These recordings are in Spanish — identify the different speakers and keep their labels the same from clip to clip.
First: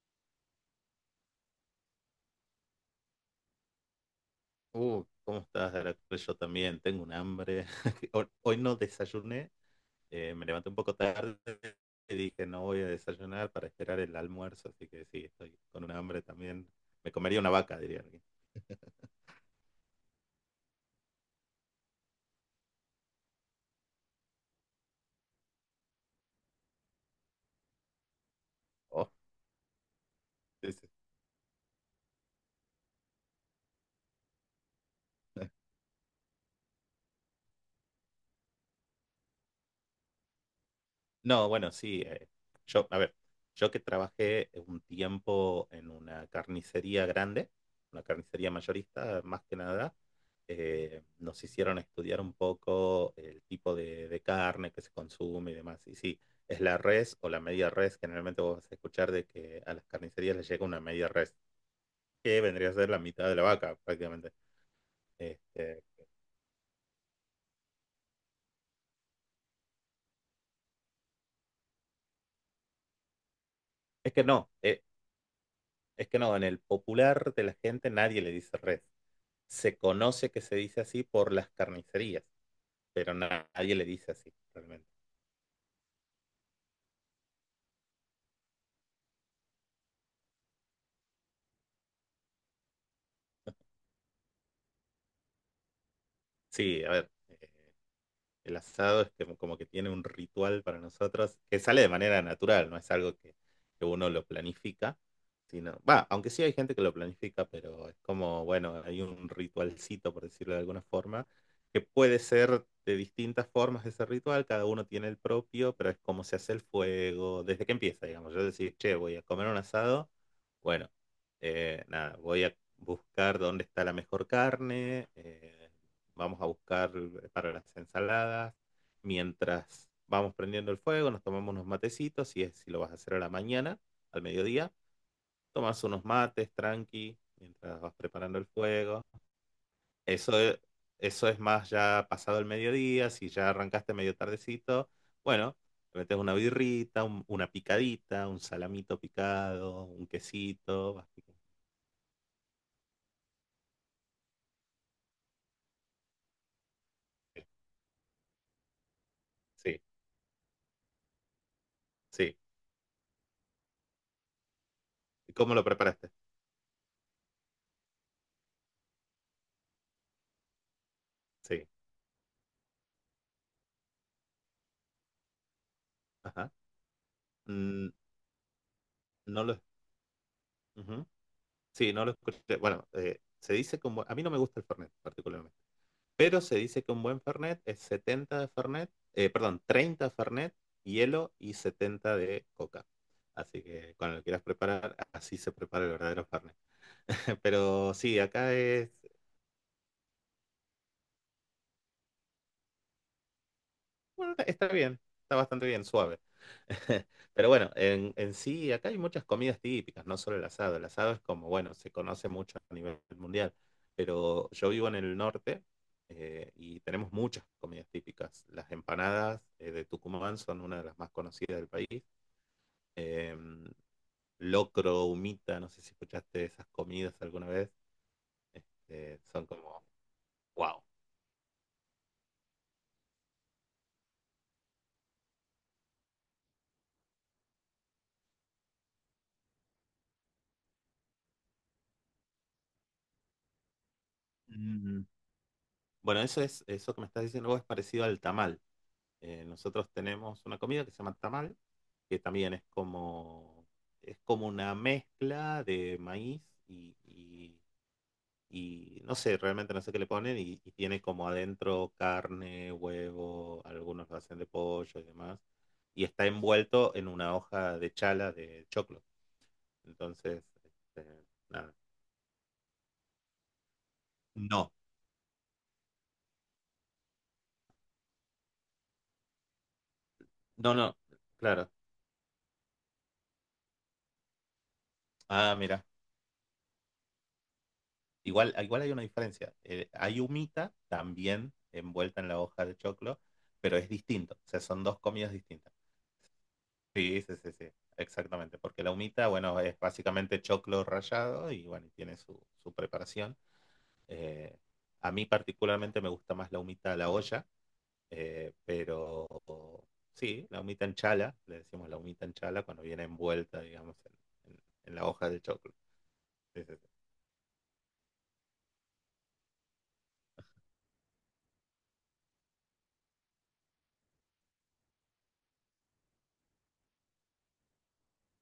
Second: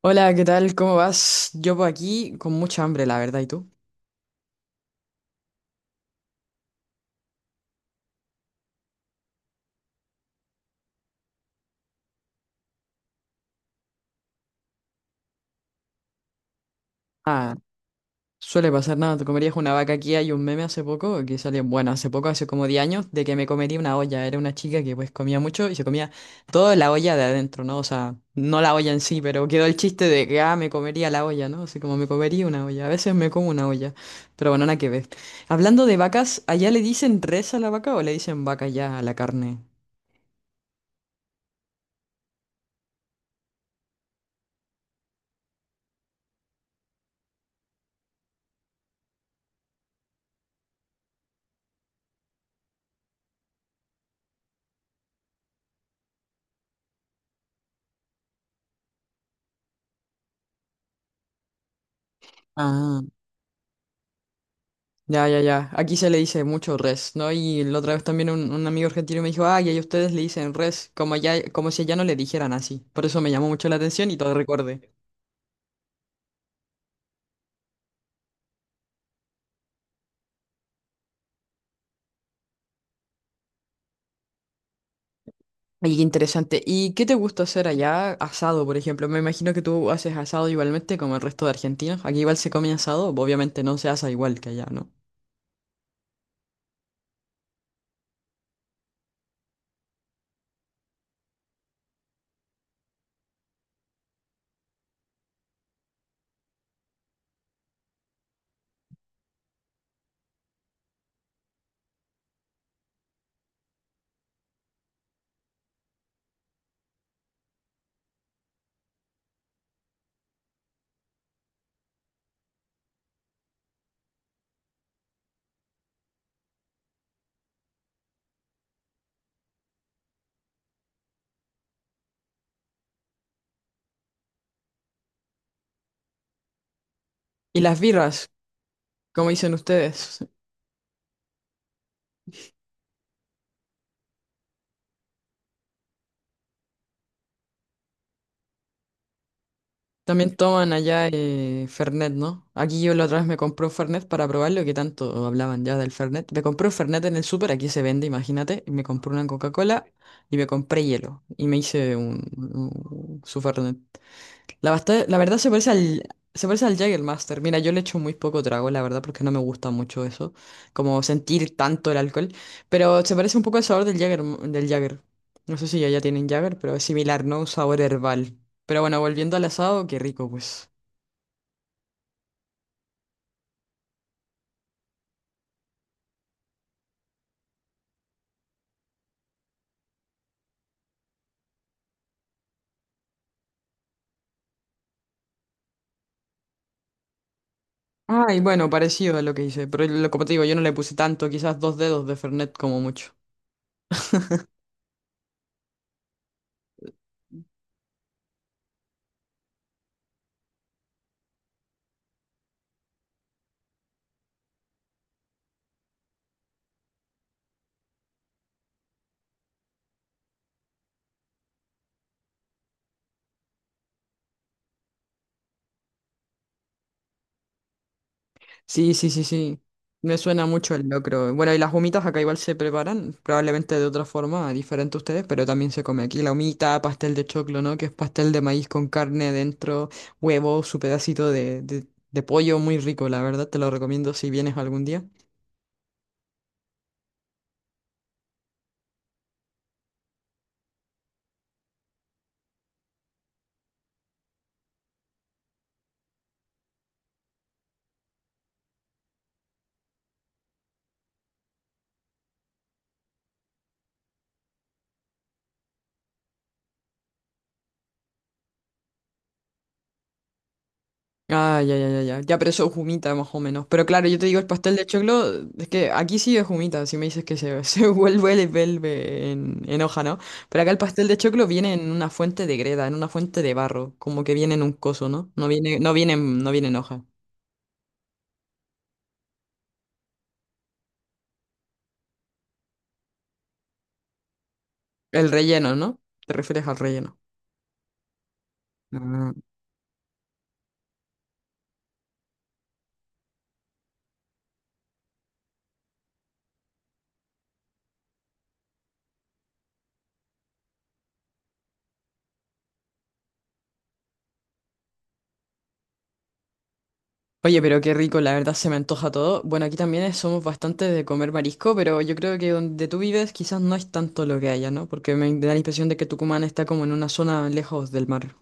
Speaker 1: Hola, ¿qué tal? ¿Cómo vas? Yo por aquí con mucha hambre, la verdad, ¿y tú?
Speaker 2: ¿Cómo estás, Heracles? Yo también tengo un hambre. Hoy no desayuné, me levanté un poco tarde y dije no voy a desayunar para esperar el almuerzo, así que sí, estoy con un hambre también. Me comería una
Speaker 1: Ah,
Speaker 2: vaca, diría alguien.
Speaker 1: suele pasar nada, te comerías una vaca aquí, hay un meme hace poco que salió, bueno, hace poco, hace como 10 años, de que me comería una olla, era una chica que pues comía mucho y se comía toda la olla de adentro, ¿no? O sea, no la olla en
Speaker 2: Oh,
Speaker 1: sí, pero quedó el chiste de que, ah, me
Speaker 2: sí, sí.
Speaker 1: comería la olla, ¿no? Así como me comería una olla, a veces me como una olla, pero bueno, nada que ver. Hablando de vacas, ¿allá le dicen res a la vaca o le dicen vaca ya a la carne?
Speaker 2: No, bueno, sí. Yo, a ver, yo que trabajé un tiempo en una carnicería grande, una carnicería mayorista, más que nada, nos hicieron estudiar un poco el tipo de carne que se consume y demás. Y sí, es la res o la media res. Generalmente vos vas a escuchar de que a las carnicerías les llega una media res, que vendría a ser la mitad de la vaca, prácticamente.
Speaker 1: Ya, ya, ya.
Speaker 2: Este,
Speaker 1: Aquí se le dice mucho res, ¿no? Y la otra vez también un amigo argentino me dijo, ay, ahí ustedes le dicen res, como ya, como si allá no le dijeran así. Por eso me llamó mucho la atención
Speaker 2: es
Speaker 1: y
Speaker 2: que
Speaker 1: todo
Speaker 2: no,
Speaker 1: recordé.
Speaker 2: eh, es que no, en el popular de la gente nadie le dice res. Se conoce que se dice así por las carnicerías, pero nadie le dice así realmente.
Speaker 1: Ay, qué interesante. ¿Y qué te gusta hacer allá? Asado, por ejemplo. Me imagino que tú haces asado igualmente como el resto de argentinos. Aquí igual se come asado, obviamente no se asa igual que allá, ¿no?
Speaker 2: Sí, a ver, el asado es que- como que tiene un ritual para nosotros que sale de manera natural, no es algo que uno lo planifica, sino, va, aunque sí hay gente que lo planifica, pero es como, bueno, hay un ritualcito, por decirlo de alguna forma, que puede ser de distintas formas ese ritual, cada uno tiene el propio, pero es como se hace el fuego, desde que empieza, digamos, yo decir, che, voy a comer un asado, bueno, nada, voy a buscar dónde está la mejor carne. Vamos a buscar para las ensaladas, mientras vamos prendiendo el fuego, nos tomamos unos matecitos, si, es, si lo vas a hacer a la mañana, al mediodía, tomas unos mates tranqui,
Speaker 1: ¿Y las
Speaker 2: mientras vas
Speaker 1: birras?
Speaker 2: preparando el fuego.
Speaker 1: ¿Cómo dicen ustedes?
Speaker 2: Eso es, eso es más ya pasado el mediodía, si ya arrancaste medio tardecito, bueno, le metes una birrita, un- una picadita, un salamito picado, un
Speaker 1: También toman
Speaker 2: quesito.
Speaker 1: allá
Speaker 2: Vas picando.
Speaker 1: Fernet, ¿no? Aquí yo la otra vez me compré un Fernet para probarlo, que tanto hablaban ya del Fernet. Me compré un Fernet en el
Speaker 2: Sí,
Speaker 1: súper, aquí se vende, imagínate. Y me compré una
Speaker 2: sí.
Speaker 1: Coca-Cola y me compré hielo. Y me hice
Speaker 2: Sí.
Speaker 1: su Fernet. La
Speaker 2: ¿Y
Speaker 1: verdad
Speaker 2: cómo lo preparaste?
Speaker 1: se parece al Jägermeister. Mira, yo le echo muy poco trago, la verdad, porque no me gusta mucho eso, como sentir
Speaker 2: Sí.
Speaker 1: tanto el alcohol. Pero se parece un poco al sabor del Jäger, del Jäger. No sé si ya tienen
Speaker 2: Ajá.
Speaker 1: Jäger, pero es similar, ¿no? Un sabor
Speaker 2: Mm,
Speaker 1: herbal. Pero bueno, volviendo
Speaker 2: no
Speaker 1: al
Speaker 2: lo...
Speaker 1: asado, qué rico, pues.
Speaker 2: Ujú. Sí, no lo escuché. Bueno, se dice que un buen- a mí no me gusta el Fernet particularmente, pero se dice que un buen Fernet es 70 de Fernet, perdón, 30 de Fernet, hielo y 70 de coca. Así que cuando lo quieras preparar, así se prepara el verdadero Fernet. Pero sí,
Speaker 1: Ay,
Speaker 2: acá
Speaker 1: bueno,
Speaker 2: es.
Speaker 1: parecido a lo que hice, pero como te digo, yo no le puse tanto, quizás dos dedos de Fernet como mucho.
Speaker 2: Bueno, está bien, está bastante bien, suave. Pero bueno, en sí, acá hay muchas comidas típicas, no solo el asado. El asado es como, bueno, se conoce mucho a nivel mundial, pero yo vivo en el norte, y tenemos muchas comidas típicas. Las empanadas de Tucumán son una de las más conocidas del país. Em, locro, humita, no sé si escuchaste esas comidas alguna vez.
Speaker 1: Sí, sí,
Speaker 2: Este,
Speaker 1: sí,
Speaker 2: son
Speaker 1: sí.
Speaker 2: como,
Speaker 1: Me suena mucho
Speaker 2: wow.
Speaker 1: el locro. Bueno, y las humitas acá igual se preparan, probablemente de otra forma, diferente a ustedes, pero también se come aquí la humita, pastel de choclo, ¿no? Que es pastel de maíz con carne dentro, huevo, su pedacito de pollo, muy rico, la verdad, te lo recomiendo si vienes algún
Speaker 2: Mm.
Speaker 1: día.
Speaker 2: Bueno, eso es, eso que me estás diciendo vos es parecido al tamal. Nosotros tenemos una comida que se llama tamal, que también es como una mezcla de maíz y, y- y no sé, realmente no sé qué le ponen y tiene como adentro carne, huevo, algunos lo hacen de pollo y demás. Y está envuelto en una hoja de chala de choclo. Entonces, este,
Speaker 1: Ah,
Speaker 2: nada.
Speaker 1: ya, ya, ya, ya. Ya, pero eso es humita más o menos. Pero claro, yo te digo, el
Speaker 2: No,
Speaker 1: pastel de choclo, es que aquí sí es humita, si me dices que se, se vuelve, le vuelve en hoja, ¿no? Pero acá
Speaker 2: no,
Speaker 1: el
Speaker 2: no,
Speaker 1: pastel de choclo
Speaker 2: claro.
Speaker 1: viene en una fuente de greda, en una fuente de barro, como que viene en un coso, ¿no? No
Speaker 2: Ah,
Speaker 1: viene,
Speaker 2: mira.
Speaker 1: no viene, no viene en hoja.
Speaker 2: Igual, igual hay una diferencia. Hay humita también envuelta en la hoja de choclo, pero es distinto. O sea, son dos
Speaker 1: El
Speaker 2: comidas distintas.
Speaker 1: relleno, ¿no? Te refieres al relleno.
Speaker 2: Sí, sí, sí, sí, exactamente. Porque la humita,
Speaker 1: Ah.
Speaker 2: bueno, es básicamente choclo rallado y bueno, y tiene su, su preparación. Eh, a mí particularmente me gusta más la humita a la olla, pero sí, la humita en chala, le decimos la humita en chala cuando viene envuelta, digamos, en- en la hoja de choclo. Sí, sí, sí.
Speaker 1: Oye, pero qué rico, la verdad se me antoja todo. Bueno, aquí somos bastante de comer marisco, pero yo creo que donde tú vives quizás no es tanto lo que haya, ¿no? Porque me da la impresión de que Tucumán está como en una zona lejos del mar.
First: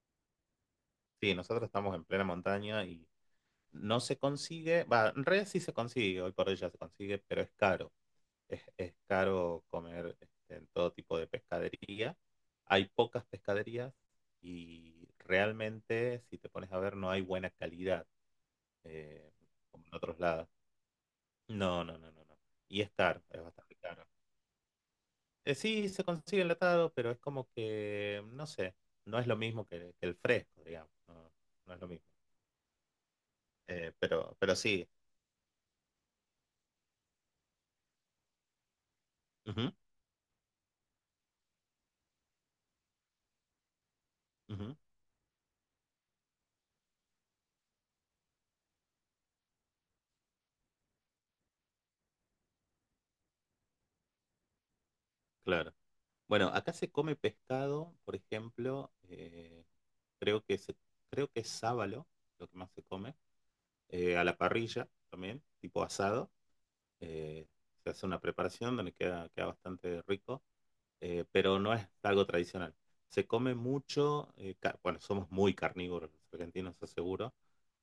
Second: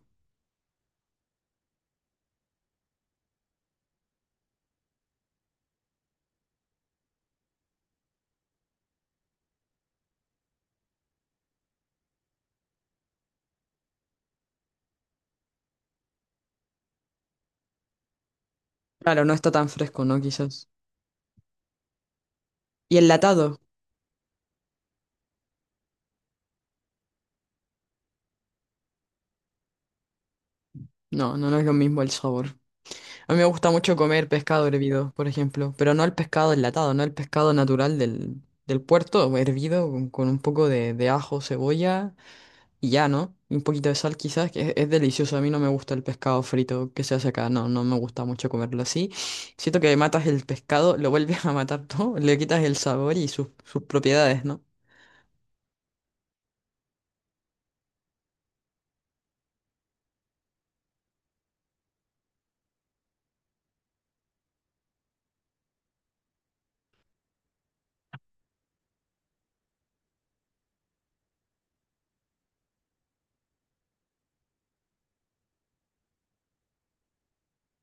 Speaker 2: Sí, nosotros estamos en plena montaña y no se consigue, va, en realidad sí se consigue, hoy por hoy ya se consigue, pero es caro. Es caro comer este, en todo tipo de pescadería. Hay pocas pescaderías y realmente, si te pones a ver, no hay buena calidad,
Speaker 1: Claro,
Speaker 2: eh,
Speaker 1: no está tan
Speaker 2: como en
Speaker 1: fresco, ¿no?
Speaker 2: otros lados.
Speaker 1: Quizás.
Speaker 2: No, no, no, no, no. Y es
Speaker 1: ¿Y
Speaker 2: caro, es
Speaker 1: enlatado?
Speaker 2: bastante caro. Sí, se consigue enlatado, pero es como que, no sé, no es lo mismo que el fresco, digamos. No,
Speaker 1: No, no, no es lo
Speaker 2: no es lo
Speaker 1: mismo
Speaker 2: mismo.
Speaker 1: el sabor. A mí me gusta mucho comer
Speaker 2: Pero
Speaker 1: pescado
Speaker 2: sí.
Speaker 1: hervido, por ejemplo, pero no el pescado enlatado, no el pescado natural del, del puerto,
Speaker 2: Ujú,
Speaker 1: hervido con un poco de ajo, cebolla y ya, ¿no? Y un poquito de sal quizás, que
Speaker 2: ujú,
Speaker 1: es delicioso. A mí no me gusta el pescado frito que se hace acá, no, no me gusta mucho comerlo así. Siento que matas el pescado, lo vuelves a matar todo, le quitas el sabor y sus, sus propiedades, ¿no?
Speaker 2: claro. Bueno, acá se come pescado, por ejemplo, creo que se, creo que es sábalo, lo que más se come, a la parrilla también, tipo asado. eh, Se hace una preparación donde queda, queda bastante rico, pero no es algo tradicional. Se come mucho, ca- bueno, somos muy carnívoros los argentinos, eso seguro,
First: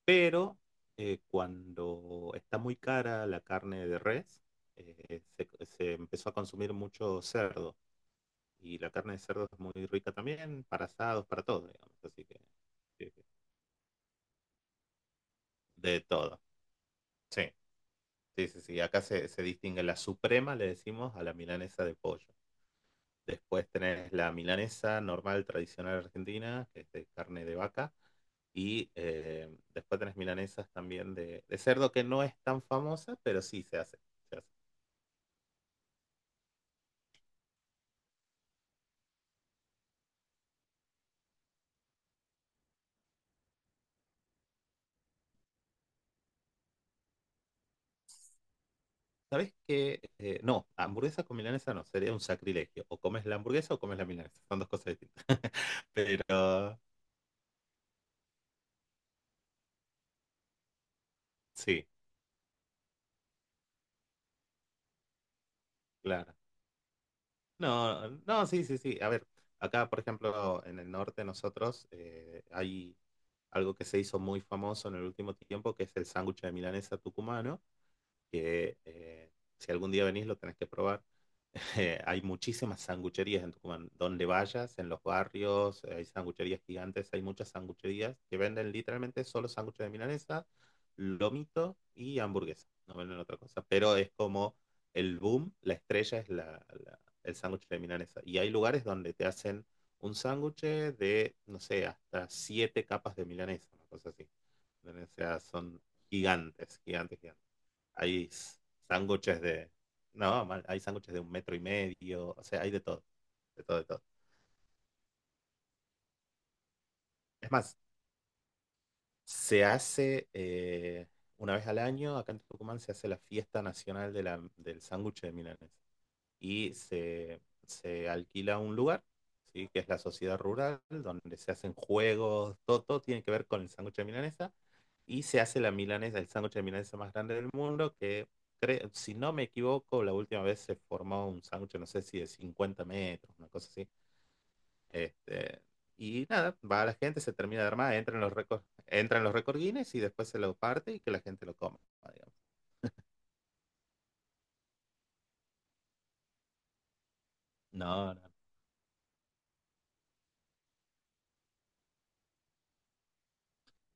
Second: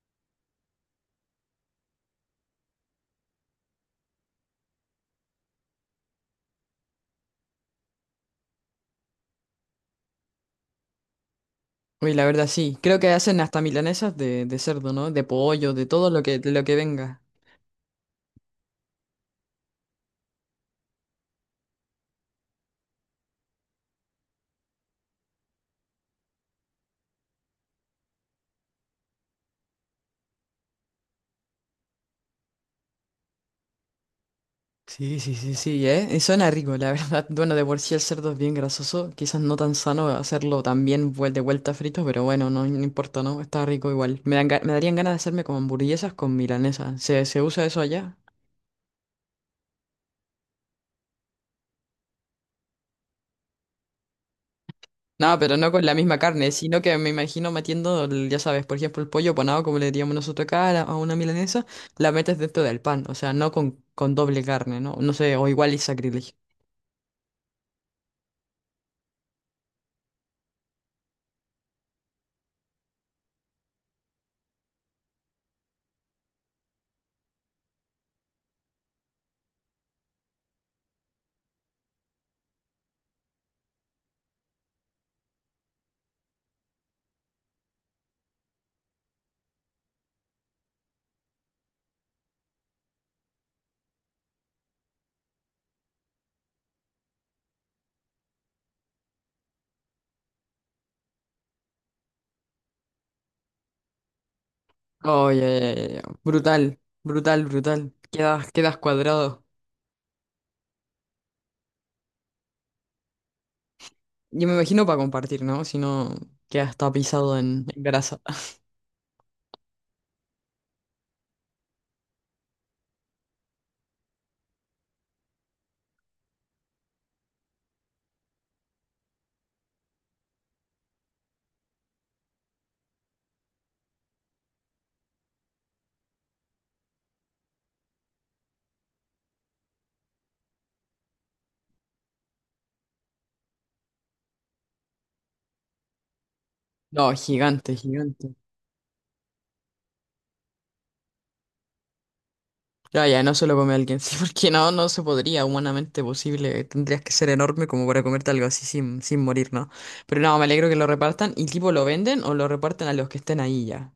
Speaker 2: pero cuando está muy cara la carne de res, se empezó a consumir mucho cerdo. Y la carne de cerdo es muy rica también, para asados, para todo, digamos.
Speaker 1: Uy, la
Speaker 2: Así que,
Speaker 1: verdad sí. Creo
Speaker 2: sí,
Speaker 1: que
Speaker 2: sí,
Speaker 1: hacen hasta milanesas de cerdo, ¿no? De pollo, de
Speaker 2: de
Speaker 1: todo lo que,
Speaker 2: todo.
Speaker 1: de lo que venga.
Speaker 2: Sí, sí, sí, sí. Acá se, se distingue la suprema, le decimos, a la milanesa de pollo. Después tenés la milanesa normal, tradicional argentina, que es de carne de vaca. Y después tenés milanesas también de cerdo, que no es tan famosa, pero sí se hace. Se hace.
Speaker 1: Sí, sí, sí, sí, ¿eh? Y suena rico, la verdad. Bueno, de por sí el cerdo es bien grasoso. Quizás no tan sano hacerlo también de vuelta frito, pero bueno, no, no importa, ¿no? Está rico igual. Me dan me darían ganas de hacerme como hamburguesas con milanesa. ¿Se, se usa eso allá?
Speaker 2: ¿Sabés qué? No, hamburguesa con milanesa no, sería un sacrilegio. O comes la hamburguesa o comes la milanesa, son dos cosas distintas.
Speaker 1: No, pero no con la misma carne,
Speaker 2: Pero
Speaker 1: sino que me imagino metiendo, ya sabes, por ejemplo, el pollo panado, como le diríamos nosotros acá, a a una milanesa,
Speaker 2: sí,
Speaker 1: la metes dentro del pan, o sea, no con, con doble carne, ¿no? No sé, o igual es sacrilegio.
Speaker 2: claro. No, no, sí, sí, sí. A ver, acá, por ejemplo, en el norte nosotros hay algo que se hizo muy famoso en el último tiempo, que es el sándwich de milanesa tucumano, que si algún día venís lo tenés que probar. Hay muchísimas sangucherías en Tucumán. Donde vayas, en los barrios, hay sangucherías gigantes, hay muchas sangucherías que venden literalmente solo sándwiches de milanesa, lomito y hamburguesa. No venden otra cosa. Pero es como el boom, la estrella es la, la- el sándwich de milanesa. Y hay lugares donde te hacen un sándwich de, no sé, hasta siete capas de milanesa, una cosa así. O sea, son
Speaker 1: Oye, brutal,
Speaker 2: gigantes, gigantes,
Speaker 1: brutal,
Speaker 2: gigantes.
Speaker 1: brutal.
Speaker 2: Hay
Speaker 1: Quedas, quedas
Speaker 2: sándwiches
Speaker 1: cuadrado.
Speaker 2: de... No, mal, hay sándwiches de un metro y medio, o sea, hay de todo, de todo, de todo.
Speaker 1: Yo me imagino para compartir, ¿no? Si no, quedas tapizado
Speaker 2: Es más,
Speaker 1: en grasa.
Speaker 2: se hace una vez al año, acá en Tucumán se hace la fiesta nacional de la- del sándwich de milanesa. Y se alquila un lugar, ¿sí? Que es la sociedad rural, donde se hacen juegos, todo, todo tiene que ver con el sándwich de milanesa, y se hace la milanesa, el sándwich de milanesa más grande del mundo, que cre- si no me equivoco, la última vez se formó un sándwich, no sé si de 50 metros, una cosa así. Este, y nada, va la
Speaker 1: No,
Speaker 2: gente, se termina de
Speaker 1: gigante,
Speaker 2: armar, entra en los
Speaker 1: gigante.
Speaker 2: récords, entra en los récords Guinness y después se lo parte y que la gente lo coma, digamos.
Speaker 1: Ya, ya, no se lo come a alguien, sí, porque no, no se podría, humanamente posible. Tendrías que ser enorme como para
Speaker 2: No, no.
Speaker 1: comerte algo así sin, sin morir, ¿no? Pero no, me alegro que lo repartan. ¿Y tipo lo venden o lo reparten a los que estén ahí ya?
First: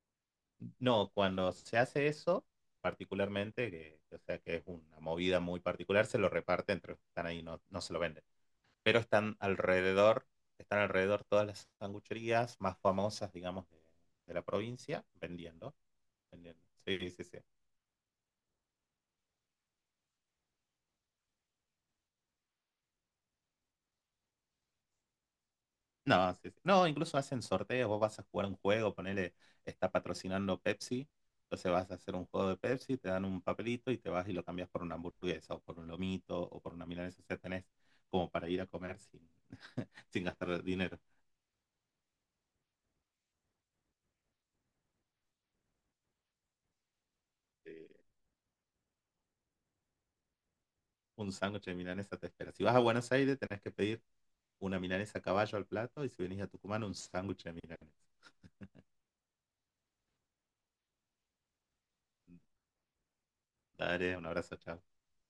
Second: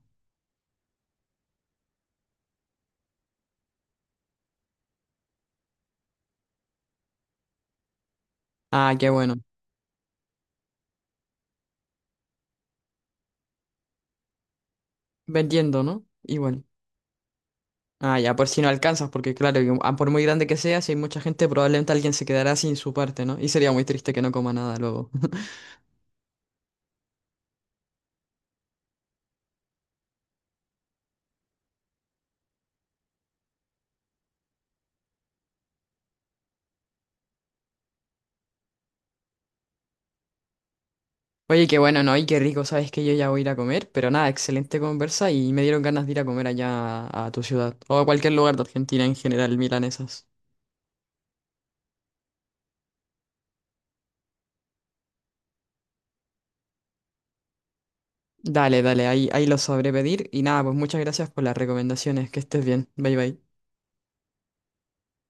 Speaker 2: No, cuando se hace eso, particularmente, que, o sea que es una movida muy particular, se lo reparte entre los que están ahí, no, no se lo venden.
Speaker 1: Ah,
Speaker 2: Pero
Speaker 1: qué bueno.
Speaker 2: están alrededor todas las sangucherías más famosas, digamos, de la provincia, vendiendo,
Speaker 1: Vendiendo, ¿no?
Speaker 2: vendiendo.
Speaker 1: Igual.
Speaker 2: Sí, sí, sí.
Speaker 1: Ah, ya, por si no alcanzas, porque claro, ah, por muy grande que sea, si hay mucha gente, probablemente alguien se quedará sin su parte, ¿no? Y sería muy triste que no coma nada luego.
Speaker 2: No, sí, sí. No, incluso hacen sorteos, vos vas a jugar un juego, ponele, está patrocinando Pepsi, entonces vas a hacer un juego de Pepsi, te dan un papelito y te vas y lo cambias por una hamburguesa o por un lomito o por una milanesa, o sea, tenés como para ir a comer sin, sin gastar dinero.
Speaker 1: Oye, qué bueno, ¿no? Y qué rico, sabes que yo ya voy a ir a comer, pero nada, excelente conversa y me dieron ganas de ir a comer allá a tu ciudad
Speaker 2: Eh,
Speaker 1: o a cualquier lugar de Argentina en general, milanesas.
Speaker 2: un sándwich de milanesa te espera. Si vas a Buenos Aires, tenés que pedir una milanesa a caballo al plato y si venís a Tucumán, un sándwich de milanesa.
Speaker 1: Dale, dale, ahí, ahí lo sabré pedir y nada, pues muchas gracias por las recomendaciones, que estés bien, bye bye.
Speaker 2: Dale, un abrazo, chao.